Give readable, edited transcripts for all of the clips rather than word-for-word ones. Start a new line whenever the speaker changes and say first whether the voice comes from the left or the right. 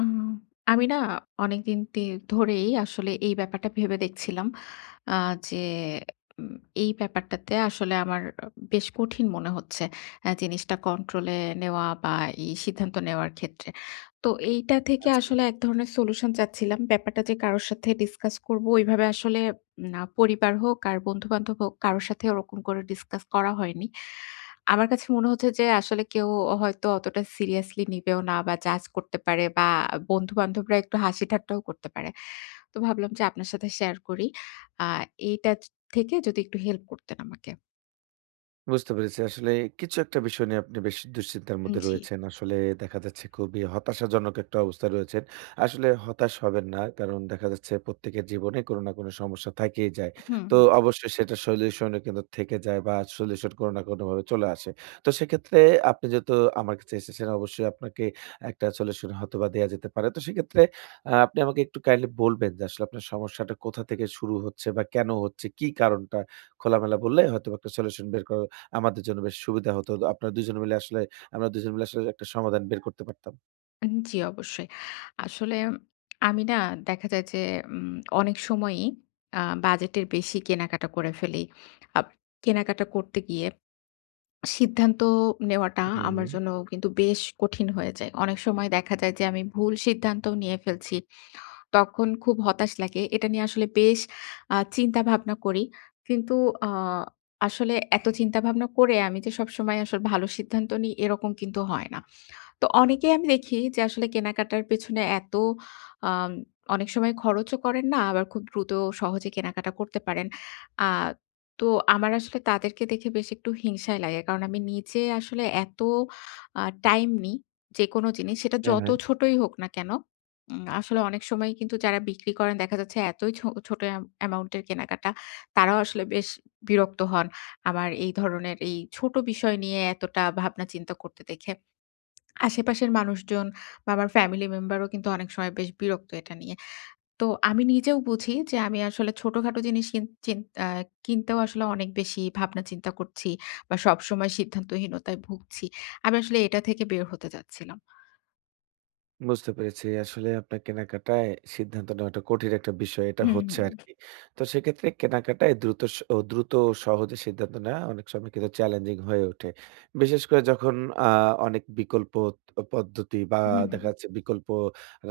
left: উম আমি না অনেকদিন ধরেই আসলে এই ব্যাপারটা ভেবে দেখছিলাম। আ যে উম এই ব্যাপারটাতে আসলে আমার বেশ কঠিন মনে হচ্ছে। জিনিসটা কন্ট্রোলে নেওয়া বা এই সিদ্ধান্ত নেওয়ার ক্ষেত্রে। তো এইটা থেকে
right: আচ্ছা।
left: আসলে এক ধরনের সলিউশন চাচ্ছিলাম। ব্যাপারটা যে কারো সাথে ডিসকাস করব ওইভাবে আসলে না, পরিবার হোক আর বন্ধু-বান্ধব হোক, কারো সাথে ওরকম করে ডিসকাস করা হয়নি। আমার কাছে মনে হচ্ছে যে আসলে কেউ হয়তো অতটা সিরিয়াসলি নিবেও না বা জাজ করতে পারে, বা বন্ধু-বান্ধবরা একটু হাসি-ঠাট্টাও করতে পারে। তো ভাবলাম যে আপনার সাথে শেয়ার করি। আ এইটা থেকে যদি একটু হেল্প করতেন আমাকে।
right: বুঝতে পেরেছি। আসলে কিছু একটা বিষয় নিয়ে আপনি বেশ দুশ্চিন্তার মধ্যে
left: জি,
right: রয়েছেন। আসলে দেখা যাচ্ছে খুবই হতাশাজনক একটা অবস্থায় রয়েছেন। আসলে হতাশ হবেন না। কারণ দেখা যাচ্ছে প্রত্যেকের জীবনে কোনো না কোনো সমস্যা থাকেই যায়।
left: হুম।
right: তো অবশ্যই সেটা সলিউশন ও কিন্তু থেকে যায় বা সলিউশন কোনো না কোনোভাবে চলে আসে। তো সেক্ষেত্রে আপনি যেহেতু আমার কাছে এসেছেন অবশ্যই আপনাকে একটা সলিউশন হয়তোবা দেয়া যেতে পারে। তো সেক্ষেত্রে আপনি আমাকে একটু কাইন্ডলি বলবেন যে আসলে আপনার সমস্যাটা কোথা থেকে শুরু হচ্ছে বা কেন হচ্ছে? কি কারণটা খোলামেলা বললে হয়তোবা একটা সলিউশন বের করা আমাদের জন্য বেশ সুবিধা হতো। আপনারা ২ জন মিলে আসলে আমরা ২ জন মিলে আসলে একটা সমাধান বের করতে পারতাম।
left: জি, অবশ্যই। আসলে আমি না, দেখা যায় যে অনেক সময়ই আ বাজেটের বেশি কেনাকাটা করে ফেলি। আব কেনাকাটা করতে গিয়ে সিদ্ধান্ত নেওয়াটা
right: হুম,
left: আমার
right: হুম।
left: জন্য কিন্তু বেশ কঠিন হয়ে যায়। অনেক সময় দেখা যায় যে আমি ভুল সিদ্ধান্তও নিয়ে ফেলছি। তখন খুব হতাশ লাগে। এটা নিয়ে আসলে বেশ চিন্তা-ভাবনা করি। কিন্তু আ আসলে এত চিন্তা-ভাবনা করে আমি যে সবসময় আসলে ভালো সিদ্ধান্ত নিই এরকম কিন্তু হয় না। তো অনেকেই আমি দেখি যে আসলে কেনাকাটার পেছনে এত আম অনেক সময় খরচও করেন না, আবার খুব দ্রুত সহজে কেনাকাটা করতে পারেন। আ তো আমার আসলে তাদেরকে দেখে বেশ একটু হিংসাই লাগে। কারণ আমি নিজে আসলে এত টাইম নিই, যেকোনো জিনিস সেটা
right: হ্যাঁ,
left: যত
right: হ্যাঁ।
left: ছোটই হোক না কেন, আসলে অনেক সময় কিন্তু যারা বিক্রি করেন, দেখা যাচ্ছে এতই ছোট অ্যামাউন্টের কেনাকাটা, তারাও আসলে বেশ বিরক্ত হন। আমার এই ধরনের এই ছোট বিষয় নিয়ে এতটা ভাবনা চিন্তা করতে দেখে। আশেপাশের মানুষজন বা আমার ফ্যামিলি মেম্বারও কিন্তু অনেক সময় বেশ বিরক্ত এটা নিয়ে। তো আমি নিজেও বুঝি যে আমি আসলে ছোটখাটো জিনিস কিন চিন আ কিনতেও আসলে অনেক বেশি ভাবনা চিন্তা করছি বা সবসময় সিদ্ধান্তহীনতায় ভুগছি। আমি আসলে এটা থেকে বের হতে চাচ্ছিলাম।
right: বুঝতে পেরেছি। আসলে আপনার কেনাকাটায় সিদ্ধান্ত নেওয়াটা কঠিন একটা বিষয়। এটা
left: হুম,
right: হচ্ছে
left: হুম,
right: আরকি। তো সেক্ষেত্রে কেনাকাটায় দ্রুত ও সহজে সিদ্ধান্ত নেওয়া অনেক সময় কিন্তু চ্যালেঞ্জিং হয়ে ওঠে। বিশেষ করে যখন আ অনেক বিকল্প ত পদ্ধতি বা
left: হুম, হুম।
right: দেখা যাচ্ছে বিকল্প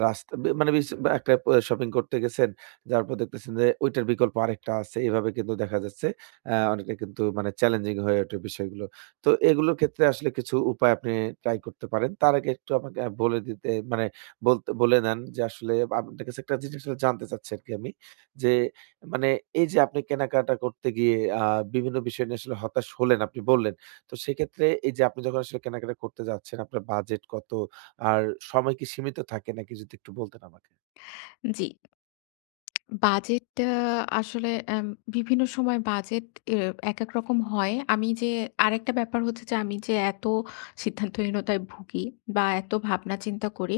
right: রাস্তা বি মানে বিস একটা শপিং করতে গেছেন, যাওয়ার পর দেখতেছেন যে ওইটার বিকল্প আরেকটা আছে। এভাবে কিন্তু দেখা যাচ্ছে অনেকটা কিন্তু মানে চ্যালেঞ্জিং হয়ে ওঠে বিষয়গুলো। তো এগুলোর ক্ষেত্রে আসলে কিছু উপায় আপনি ট্রাই করতে পারেন। তার আগে একটু আমাকে বলে দিতে মানে বলতে বলে নেন যে আসলে আপনার কাছে একটা জিনিস আসলে জানতে চাচ্ছি আরকি আমি। যে মানে এই যে আপনি কেনাকাটা করতে গিয়ে বিভিন্ন বিষয় নিয়ে আসলে হতাশ হলেন আপনি বললেন। তো সেক্ষেত্রে এই যে আপনি যখন আসলে কেনাকাটা করতে যাচ্ছেন আপনার বাজেট কত? আর সময় কি সীমিত থাকে নাকি যদি একটু বলতেন আমাকে?
left: জি। বাজেট আসলে এম বিভিন্ন সময় বাজেট এ একেক রকম হয়। আমি যে আরেকটা ব্যাপার হচ্ছে যে আমি যে এত সিদ্ধান্তহীনতায় ভুগি বা এত ভাবনা চিন্তা করি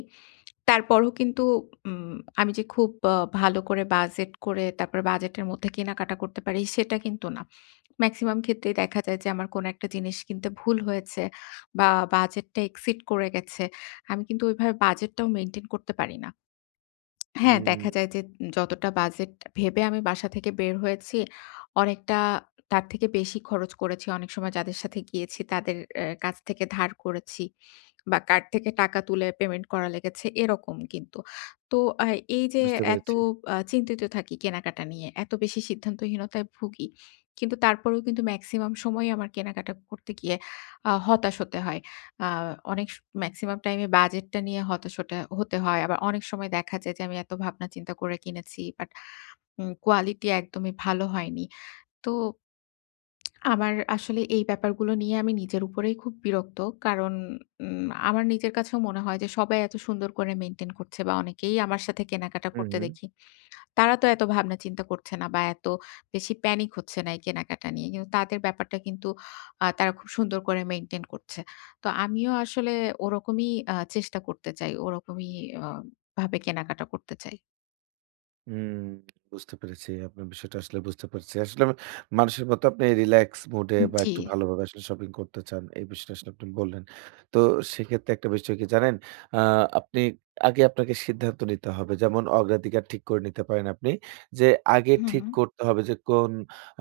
left: তারপরও কিন্তু উম আমি যে খুব ভালো করে বাজেট করে তারপরে বাজেটের মধ্যে কেনাকাটা করতে পারি সেটা কিন্তু না। মেক্সিমাম ক্ষেত্রেই দেখা যায় যে আমার কোনো একটা জিনিস কিনতে ভুল হয়েছে বা বাজেটটা exceed করে গেছে। আমি কিন্তু ওইভাবে বাজেটটাও মেইনটেইন করতে পারি না। হ্যাঁ,
right: হুম,
left: দেখা যায় যে যতটা বাজেট ভেবে আমি বাসা থেকে বের হয়েছি, অনেকটা তার থেকে বেশি খরচ করেছি। অনেক সময় যাদের সাথে গিয়েছি তাদের কাছ থেকে ধার করেছি বা কার্ড থেকে টাকা তুলে পেমেন্ট করা লেগেছে এরকম কিন্তু। তো আ এই যে
right: বুঝতে
left: এত
right: পেরেছি।
left: চিন্তিত থাকি কেনাকাটা নিয়ে, এত বেশি সিদ্ধান্তহীনতায় ভুগি। কিন্তু তারপরেও কিন্তু মেক্সিমাম সময়ই আমার কেনাকাটা করতে গিয়ে হতাশ হতে হয়। আ অনেক মেক্সিমাম টাইমে বাজেটটা নিয়ে হতাশটা হতে হতে হয়। আবার অনেক সময় দেখা যায় যে আমি এত ভাবনা চিন্তা করে কিনেছি, বাট কোয়ালিটি একদমই ভালো হয়নি। তো আমার আসলে এই ব্যাপারগুলো নিয়ে আমি নিজের উপরেই খুব বিরক্ত। কারণ আমার নিজের কাছেও মনে হয় যে সবাই এত সুন্দর করে মেইনটেইন করছে, বা অনেকেই আমার সাথে কেনাকাটা
right: হু,
left: করতে
right: হু।
left: দেখি। তারা তো এত ভাবনা চিন্তা করছে না বা এত বেশি প্যানিক হচ্ছে না এই কেনাকাটা নিয়ে। কিন্তু তাদের ব্যাপারটা কিন্তু তারা খুব সুন্দর করে মেইনটেইন করছে। তো আমিও আসলে ওরকমই চেষ্টা করতে চাই। ওরকমই আ ভাবে কেনাকাটা করতে চাই।
right: হুম, বুঝতে পেরেছি। আপনার বিষয়টা আসলে বুঝতে পেরেছি। আসলে আমি মানুষের মতো আপনি রিল্যাক্স মুড এ বা
left: জি।
right: একটু ভালোভাবে আসলে শপিং করতে চান। এই বিষয়টা আসলে আপনি বললেন। তো সেক্ষেত্রে একটা বিষয় কি জানেন? আ আপনি আগে আপনাকে সিদ্ধান্ত নিতে হবে। যেমন অগ্রাধিকার ঠিক করে নিতে পারেন আপনি। যে আগে
left: হুম,
right: ঠিক
left: হুম,
right: করতে হবে যে কোন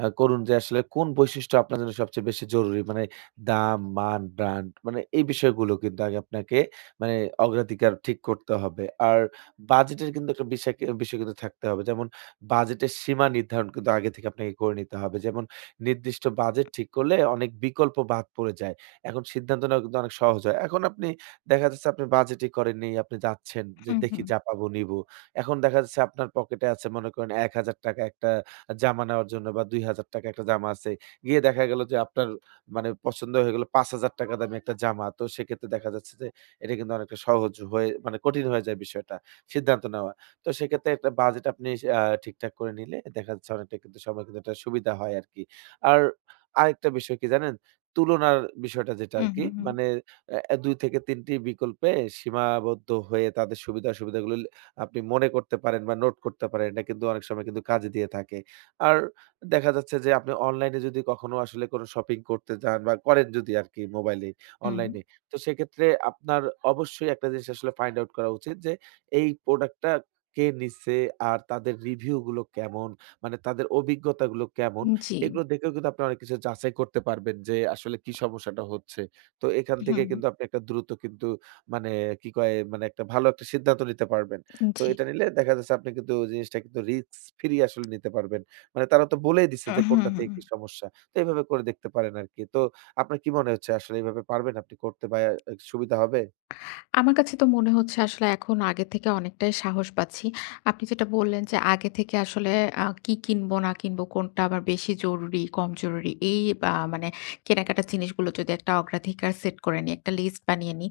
right: আ করুন যে আসলে কোন বৈশিষ্ট্য আপনার জন্য সবচেয়ে বেশি জরুরি। মানে দাম, মান, ব্র্যান্ড মানে এই বিষয়গুলো কিন্তু আগে আপনাকে মানে অগ্রাধিকার ঠিক করতে হবে। আর বাজেটের কিন্তু একটা বিষয় কি বিষয় কিন্তু থাকতে হবে। যেমন বাজেটের সীমা নির্ধারণ কিন্তু আগে থেকে আপনাকে করে নিতে হবে। যেমন নির্দিষ্ট বাজেট ঠিক করলে অনেক বিকল্প বাদ পড়ে যায়। এখন সিদ্ধান্ত নেওয়া কিন্তু অনেক সহজ হয়। এখন আপনি দেখা যাচ্ছে আপনি বাজেটই করেননি, আপনি যাচ্ছেন যে দেখি
left: হুম,
right: যা পাবো নিবো। এখন দেখা যাচ্ছে আপনার পকেটে আছে মনে করেন ৳১,000 একটা জামা নেওয়ার জন্য বা ৳২,000 একটা জামা আছে। গিয়ে দেখা গেল যে আপনার মানে পছন্দ হয়ে গেল ৳৫,000 দামি একটা জামা। তো সেক্ষেত্রে দেখা যাচ্ছে যে এটা কিন্তু অনেকটা সহজ হয়ে মানে কঠিন হয়ে যায় বিষয়টা। সিদ্ধান্ত নেওয়া। তো সেক্ষেত্রে একটা বাজেট আপনি ঠিকঠাক করে নিলে দেখা যাচ্ছে অনেকটা কিন্তু সময় কিন্তু একটা সুবিধা হয় আরকি। আর আরেকটা বিষয় কি জানেন? তুলনার বিষয়টা যেটা
left: হুম,
right: আরকি
left: হুম, হুম,
right: মানে ২ থেকে ৩ টি বিকল্পে সীমাবদ্ধ হয়ে তাদের সুবিধা-অসুবিধাগুলো আপনি মনে করতে পারেন বা নোট করতে পারেন। এটা কিন্তু অনেক সময় কিন্তু কাজে দিয়ে থাকে। আর দেখা যাচ্ছে যে আপনি অনলাইনে যদি কখনো আসলে কোনো শপিং করতে যান বা করেন যদি আরকি মোবাইলে,
left: হুম।
right: অনলাইনে। তো সেক্ষেত্রে আপনার অবশ্যই একটা জিনিস আসলে ফাইন্ড আউট করা উচিত যে এই প্রোডাক্টটা কে নিচ্ছে? আর তাদের রিভিউ গুলো কেমন? মানে তাদের অভিজ্ঞতাগুলো কেমন?
left: জি,
right: এগুলো দেখেও কিন্তু আপনি অনেক কিছু যাচাই করতে পারবেন যে আসলে কি সমস্যাটা হচ্ছে। তো এখান
left: হুম,
right: থেকে
left: হুম,
right: কিন্তু আপনি একটা দ্রুত কিন্তু মানে কি কয়? মানে একটা ভালো একটা সিদ্ধান্ত নিতে পারবেন। তো
left: জি,
right: এটা নিলে দেখা যাচ্ছে আপনি কিন্তু জিনিসটা কিন্তু রিস্ক ফ্রি আসলে নিতে পারবেন। মানে তারা তো বলেই দিচ্ছে যে
left: হুম,
right: কোনটা
left: হুম।
right: থেকে কি সমস্যা। তো এভাবে করে দেখতে পারেন আরকি। তো আপনার কি মনে হচ্ছে আসলে এভাবে পারবেন আপনি করতে বা সুবিধা হবে?
left: আমার কাছে তো মনে হচ্ছে আসলে এখন আগের থেকে অনেকটাই সাহস পাচ্ছি। আপনি যেটা বললেন যে আগে থেকে আসলে কি কিনবো না কিনবো, কোনটা আমার বেশি জরুরি, কম জরুরি, এই মানে কেনাকাটার জিনিসগুলো যদি একটা অগ্রাধিকার সেট করে নিই, একটা লিস্ট বানিয়ে নিই।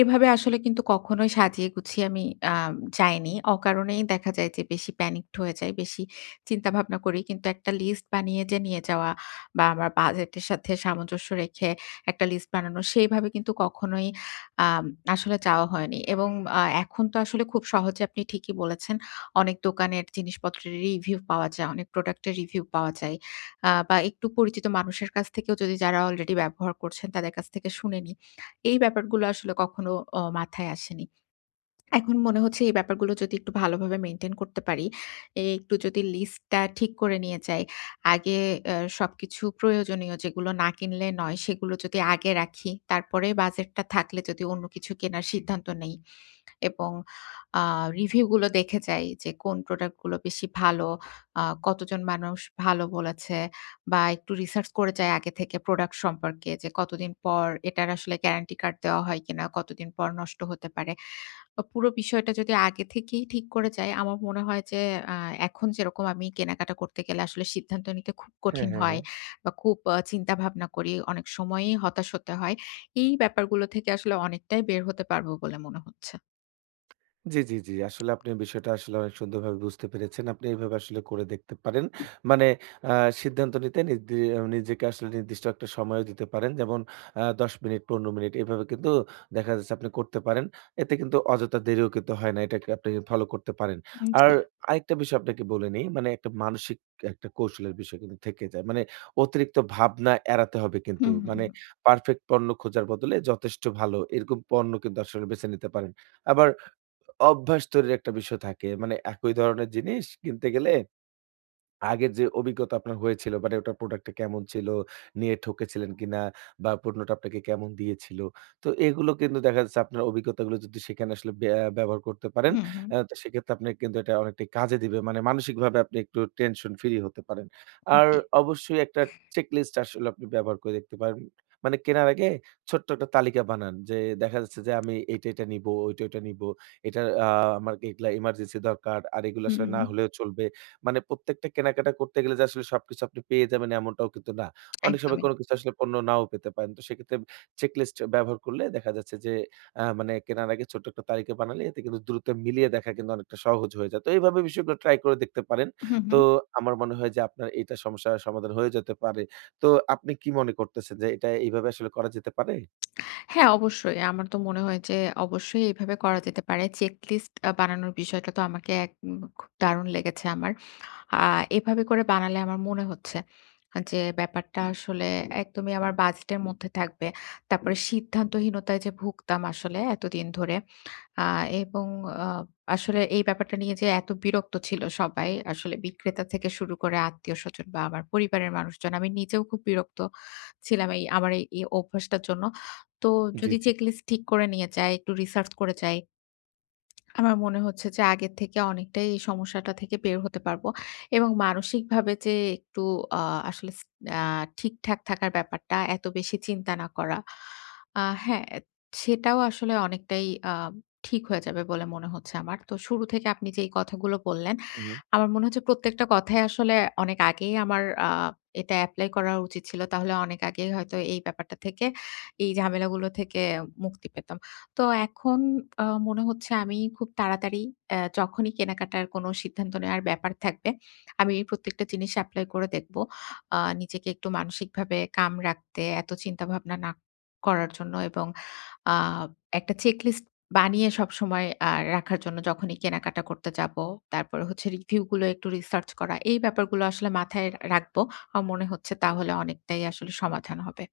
left: এভাবে আসলে কিন্তু কখনোই সাজিয়ে গুছিয়ে আমি আ যাইনি। অকারণেই দেখা যায় যে বেশি প্যানিকড হয়ে যাই, বেশি চিন্তাভাবনা করি। কিন্তু একটা লিস্ট বানিয়ে যে নিয়ে যাওয়া বা আমার বাজেটের সাথে সামঞ্জস্য রেখে একটা লিস্ট বানানো, সেইভাবে কিন্তু কখনোই আম আসলে চাওয়া হয়নি। এবং এখন তো আসলে খুব সহজে, আপনি ঠিকই বলেছেন। অনেক দোকানের জিনিসপত্রের রিভিউ পাওয়া যায়, অনেক প্রোডাক্টের রিভিউ পাওয়া যায়। বা একটু পরিচিত মানুষের কাছ থেকেও, যদি যারা অলরেডি ব্যবহার করছেন তাদের কাছ থেকে শুনে নিই। এই ব্যাপারগুলো আসলে কখনো মাথায় আসেনি। এখন মনে হচ্ছে এই ব্যাপারগুলো যদি একটু ভালোভাবে মেইনটেইন করতে পারি, একটু যদি লিস্টটা ঠিক করে নিয়ে যাই, আগে সবকিছু প্রয়োজনীয় যেগুলো না কিনলে নয় সেগুলো যদি আগে রাখি, তারপরে বাজেটটা থাকলে যদি অন্য কিছু কেনার সিদ্ধান্ত নেই, এবং আ রিভিউ গুলো দেখে যাই যে কোন প্রোডাক্ট গুলো বেশি ভালো, কতজন মানুষ ভালো বলেছে, বা একটু রিসার্চ করে যাই আগে থেকে প্রোডাক্ট সম্পর্কে, যে কতদিন পর এটার আসলে গ্যারান্টি কার্ড দেওয়া হয় কিনা, কতদিন পর নষ্ট হতে পারে। পুরো বিষয়টা যদি আগে থেকেই ঠিক করে যাই, আমার মনে হয় যে আ এখন যেরকম আমি কেনাকাটা করতে গেলে আসলে সিদ্ধান্ত নিতে খুব
right: হ্যাঁ,
left: কঠিন
right: হ্যাঁ,
left: হয়
right: হ্যাঁ।
left: বা খুব চিন্তাভাবনা করি, অনেক সময়ই হতাশ হতে হয়, এই ব্যাপারগুলো থেকে আসলে অনেকটাই বের হতে পারবো বলে মনে হচ্ছে।
right: জি, জি, জি। আসলে আপনি বিষয়টা আসলে অনেক সুন্দরভাবে বুঝতে পেরেছেন। আপনি এভাবে আসলে করে দেখতে পারেন। মানে আ সিদ্ধান্ত নিতে নির্দি আহ, নিজেকে আসলে নির্দিষ্ট একটা সময়ও দিতে পারেন। যেমন ১০ মিনিট, ১৫ মিনিট এভাবে কিন্তু দেখা যাচ্ছে আপনি করতে পারেন। এতে কিন্তু অযথা দেরিও কিন্তু হয় না। এটাকে আপনি ফলো করতে পারেন। আর
left: জি।
right: আরেকটা বিষয় আপনাকে বলে নেই, মানে একটা মানসিক একটা কৌশলের বিষয় কিন্তু থেকে যায়। মানে অতিরিক্ত ভাবনা এড়াতে হবে কিন্তু।
left: হুম, হুম,
right: মানে
left: হুম।
right: পারফেক্ট পণ্য খোঁজার বদলে যথেষ্ট ভালো এরকম পণ্য কিন্তু আসলে বেছে নিতে পারেন। আবার অভ্যাস তৈরির একটা বিষয় থাকে। মানে একই ধরনের জিনিস কিনতে গেলে, আগের যে অভিজ্ঞতা আপনার হয়েছিল মানে ওটার প্রোডাক্টটা কেমন ছিল? নিয়ে ঠকেছিলেন কিনা? বা পণ্যটা আপনাকে কেমন দিয়েছিল? তো এগুলো কিন্তু দেখা যাচ্ছে আপনার অভিজ্ঞতাগুলো যদি সেখানে আসলে ব্যবহার করতে পারেন,
left: হুম, হুম।
right: তো সেক্ষেত্রে আপনাকে কিন্তু এটা অনেকটাই কাজে দিবে। মানে মানসিকভাবে আপনি একটু টেনশন ফ্রি হতে পারেন। আর
left: জি।
right: অবশ্যই একটা চেকলিস্ট আসলে আপনি ব্যবহার করে দেখতে পারেন। মানে কেনার আগে ছোট্ট একটা তালিকা বানান। যে দেখা যাচ্ছে যে আমি এইটা, এইটা নিবো, ওইটা, ওইটা নিবো। এটা আ আমার এগুলা এমার্জেন্সি দরকার। আর এগুলো
left: হুম,
right: আসলে না
left: হুম,
right: হলেও চলবে। মানে প্রত্যেকটা কেনাকাটা করতে গেলে যে আসলে সবকিছু আপনি পেয়ে যাবেন এমনটাও কিন্তু না। অনেক সময়
left: একদমই।
right: কোনো কিছু আসলে পণ্য নাও পেতে পারেন। তো সেক্ষেত্রে চেকলিস্ট ব্যবহার করলে দেখা যাচ্ছে যে মানে কেনার আগে ছোট্ট একটা তালিকা বানালে এতে কিন্তু দ্রুত মিলিয়ে দেখা কিন্তু অনেকটা সহজ হয়ে যায়। তো এইভাবে বিষয়গুলো ট্রাই করে দেখতে পারেন।
left: হুম,
right: তো
left: হুম।
right: আমার মনে হয় যে আপনার এইটা সমস্যার সমাধান হয়ে যেতে পারে। তো আপনি কি মনে করতেছেন যে এটা এইভাবে আসলে করা যেতে পারে?
left: হ্যাঁ, অবশ্যই। আমার তো মনে হয় যে অবশ্যই এভাবে করা যেতে পারে। চেক লিস্ট বানানোর বিষয়টা তো আমাকে এক উম খুব দারুণ লেগেছে আমার। আ এভাবে করে বানালে আমার মনে হচ্ছে যে ব্যাপারটা আসলে একদমই আমার বাজেটের মধ্যে থাকবে। তারপরে সিদ্ধান্তহীনতায় যে ভুগতাম আসলে এতদিন ধরে, আ এবং আ আসলে এই ব্যাপারটা নিয়ে যে এত বিরক্ত ছিল সবাই, আসলে বিক্রেতা থেকে শুরু করে আত্মীয়স্বজন বা আমার পরিবারের মানুষজন। আমি নিজেও খুব বিরক্ত ছিলাম এই আমার এই এই অভ্যাসটার জন্য। তো
right: জি,
left: যদি
right: জি।
left: চেক লিস্ট ঠিক করে নিয়ে যাই, একটু রিসার্চ করে যাই, আমার মনে হচ্ছে যে আগের থেকে অনেকটাই এই সমস্যাটা থেকে বের হতে পারবো এবং মানসিকভাবে যে একটু আ আসলে স আ ঠিকঠাক থাকার ব্যাপারটা, এত বেশি চিন্তা না করা। হ্যাঁ, সেটাও আসলে অনেকটাই আ ঠিক হয়ে যাবে বলে মনে হচ্ছে আমার। তো শুরু থেকে আপনি যে এই কথাগুলো বললেন,
right: হু, হু।
left: আমার মনে হচ্ছে প্রত্যেকটা কথাই আসলে অনেক আগেই আমার এটা এপ্লাই করা উচিত ছিল। তাহলে অনেক আগেই হয়তো এই ব্যাপারটা থেকে, এই ঝামেলাগুলো থেকে মুক্তি পেতাম। তো এখন মনে হচ্ছে আমি খুব তাড়াতাড়ি যখনই কেনাকাটার কোনো সিদ্ধান্ত নেওয়ার ব্যাপার থাকবে, আমি প্রত্যেকটা জিনিস এপ্লাই করে দেখব। নিজেকে একটু মানসিকভাবে calm রাখতে, এত চিন্তাভাবনা না করার জন্য, এবং আ একটা চেকলিস্ট বানিয়ে সবসময় রাখার জন্য যখনই কেনাকাটা করতে যাব। তারপরে হচ্ছে রিভিউ গুলো একটু রিসার্চ করা। এই ব্যাপারগুলো আসলে মাথায় রাখবো। আমার মনে হচ্ছে তাহলে অনেকটাই আসলে সমাধান হবে।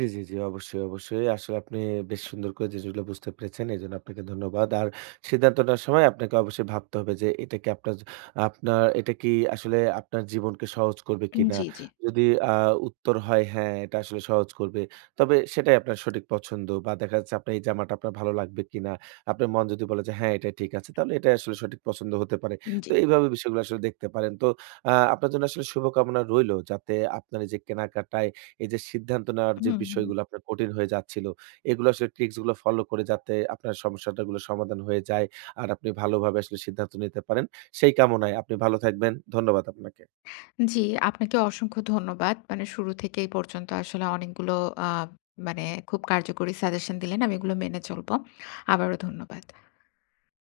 right: জি, জি, জি। অবশ্যই, অবশ্যই। আসলে আপনি বেশ সুন্দর করে জিনিসগুলো বুঝতে পেরেছেন। এজন্য আপনাকে ধন্যবাদ। আর সিদ্ধান্ত নেওয়ার সময় আপনাকে অবশ্যই ভাবতে হবে যে এটা কি আপনার জ আপনার এটা কি আসলে আপনার জীবনকে সহজ করবে কিনা?
left: জি, জি,
right: যদি আ উত্তর হয় হ্যাঁ, এটা আসলে সহজ করবে। তবে সেটাই আপনার সঠিক পছন্দ বা দেখা যাচ্ছে আপনার এই জামাটা আপনার ভালো লাগবে কিনা? আপনার মন যদি বলে যে হ্যাঁ, এটাই ঠিক আছে, তাহলে এটাই আসলে সঠিক পছন্দ হতে পারে। তো
left: জি।
right: এইভাবে বিষয়গুলো আসলে দেখতে পারেন। তো আপনার জন্য আসলে শুভকামনা রইলো যাতে আপনার এই যে কেনাকাটায় এই যে সিদ্ধান্ত নেওয়ার যে
left: হুম, হুম।
right: বিষয়গুলো আপনার কঠিন হয়ে যাচ্ছিল, এগুলো আসলে ট্রিকস গুলো ফলো করে যাতে আপনার সমস্যাটা গুলো সমাধান হয়ে যায় আর আপনি ভালোভাবে আসলে সিদ্ধান্ত নিতে পারেন। সেই কামনায় আপনি ভালো থাকবেন। ধন্যবাদ আপনাকে।
left: জি, আপনাকে অসংখ্য ধন্যবাদ। মানে শুরু থেকে এই পর্যন্ত আসলে অনেকগুলো আ মানে খুব কার্যকরী সাজেশন দিলেন। আমি এগুলো মেনে চলব। আবারও ধন্যবাদ।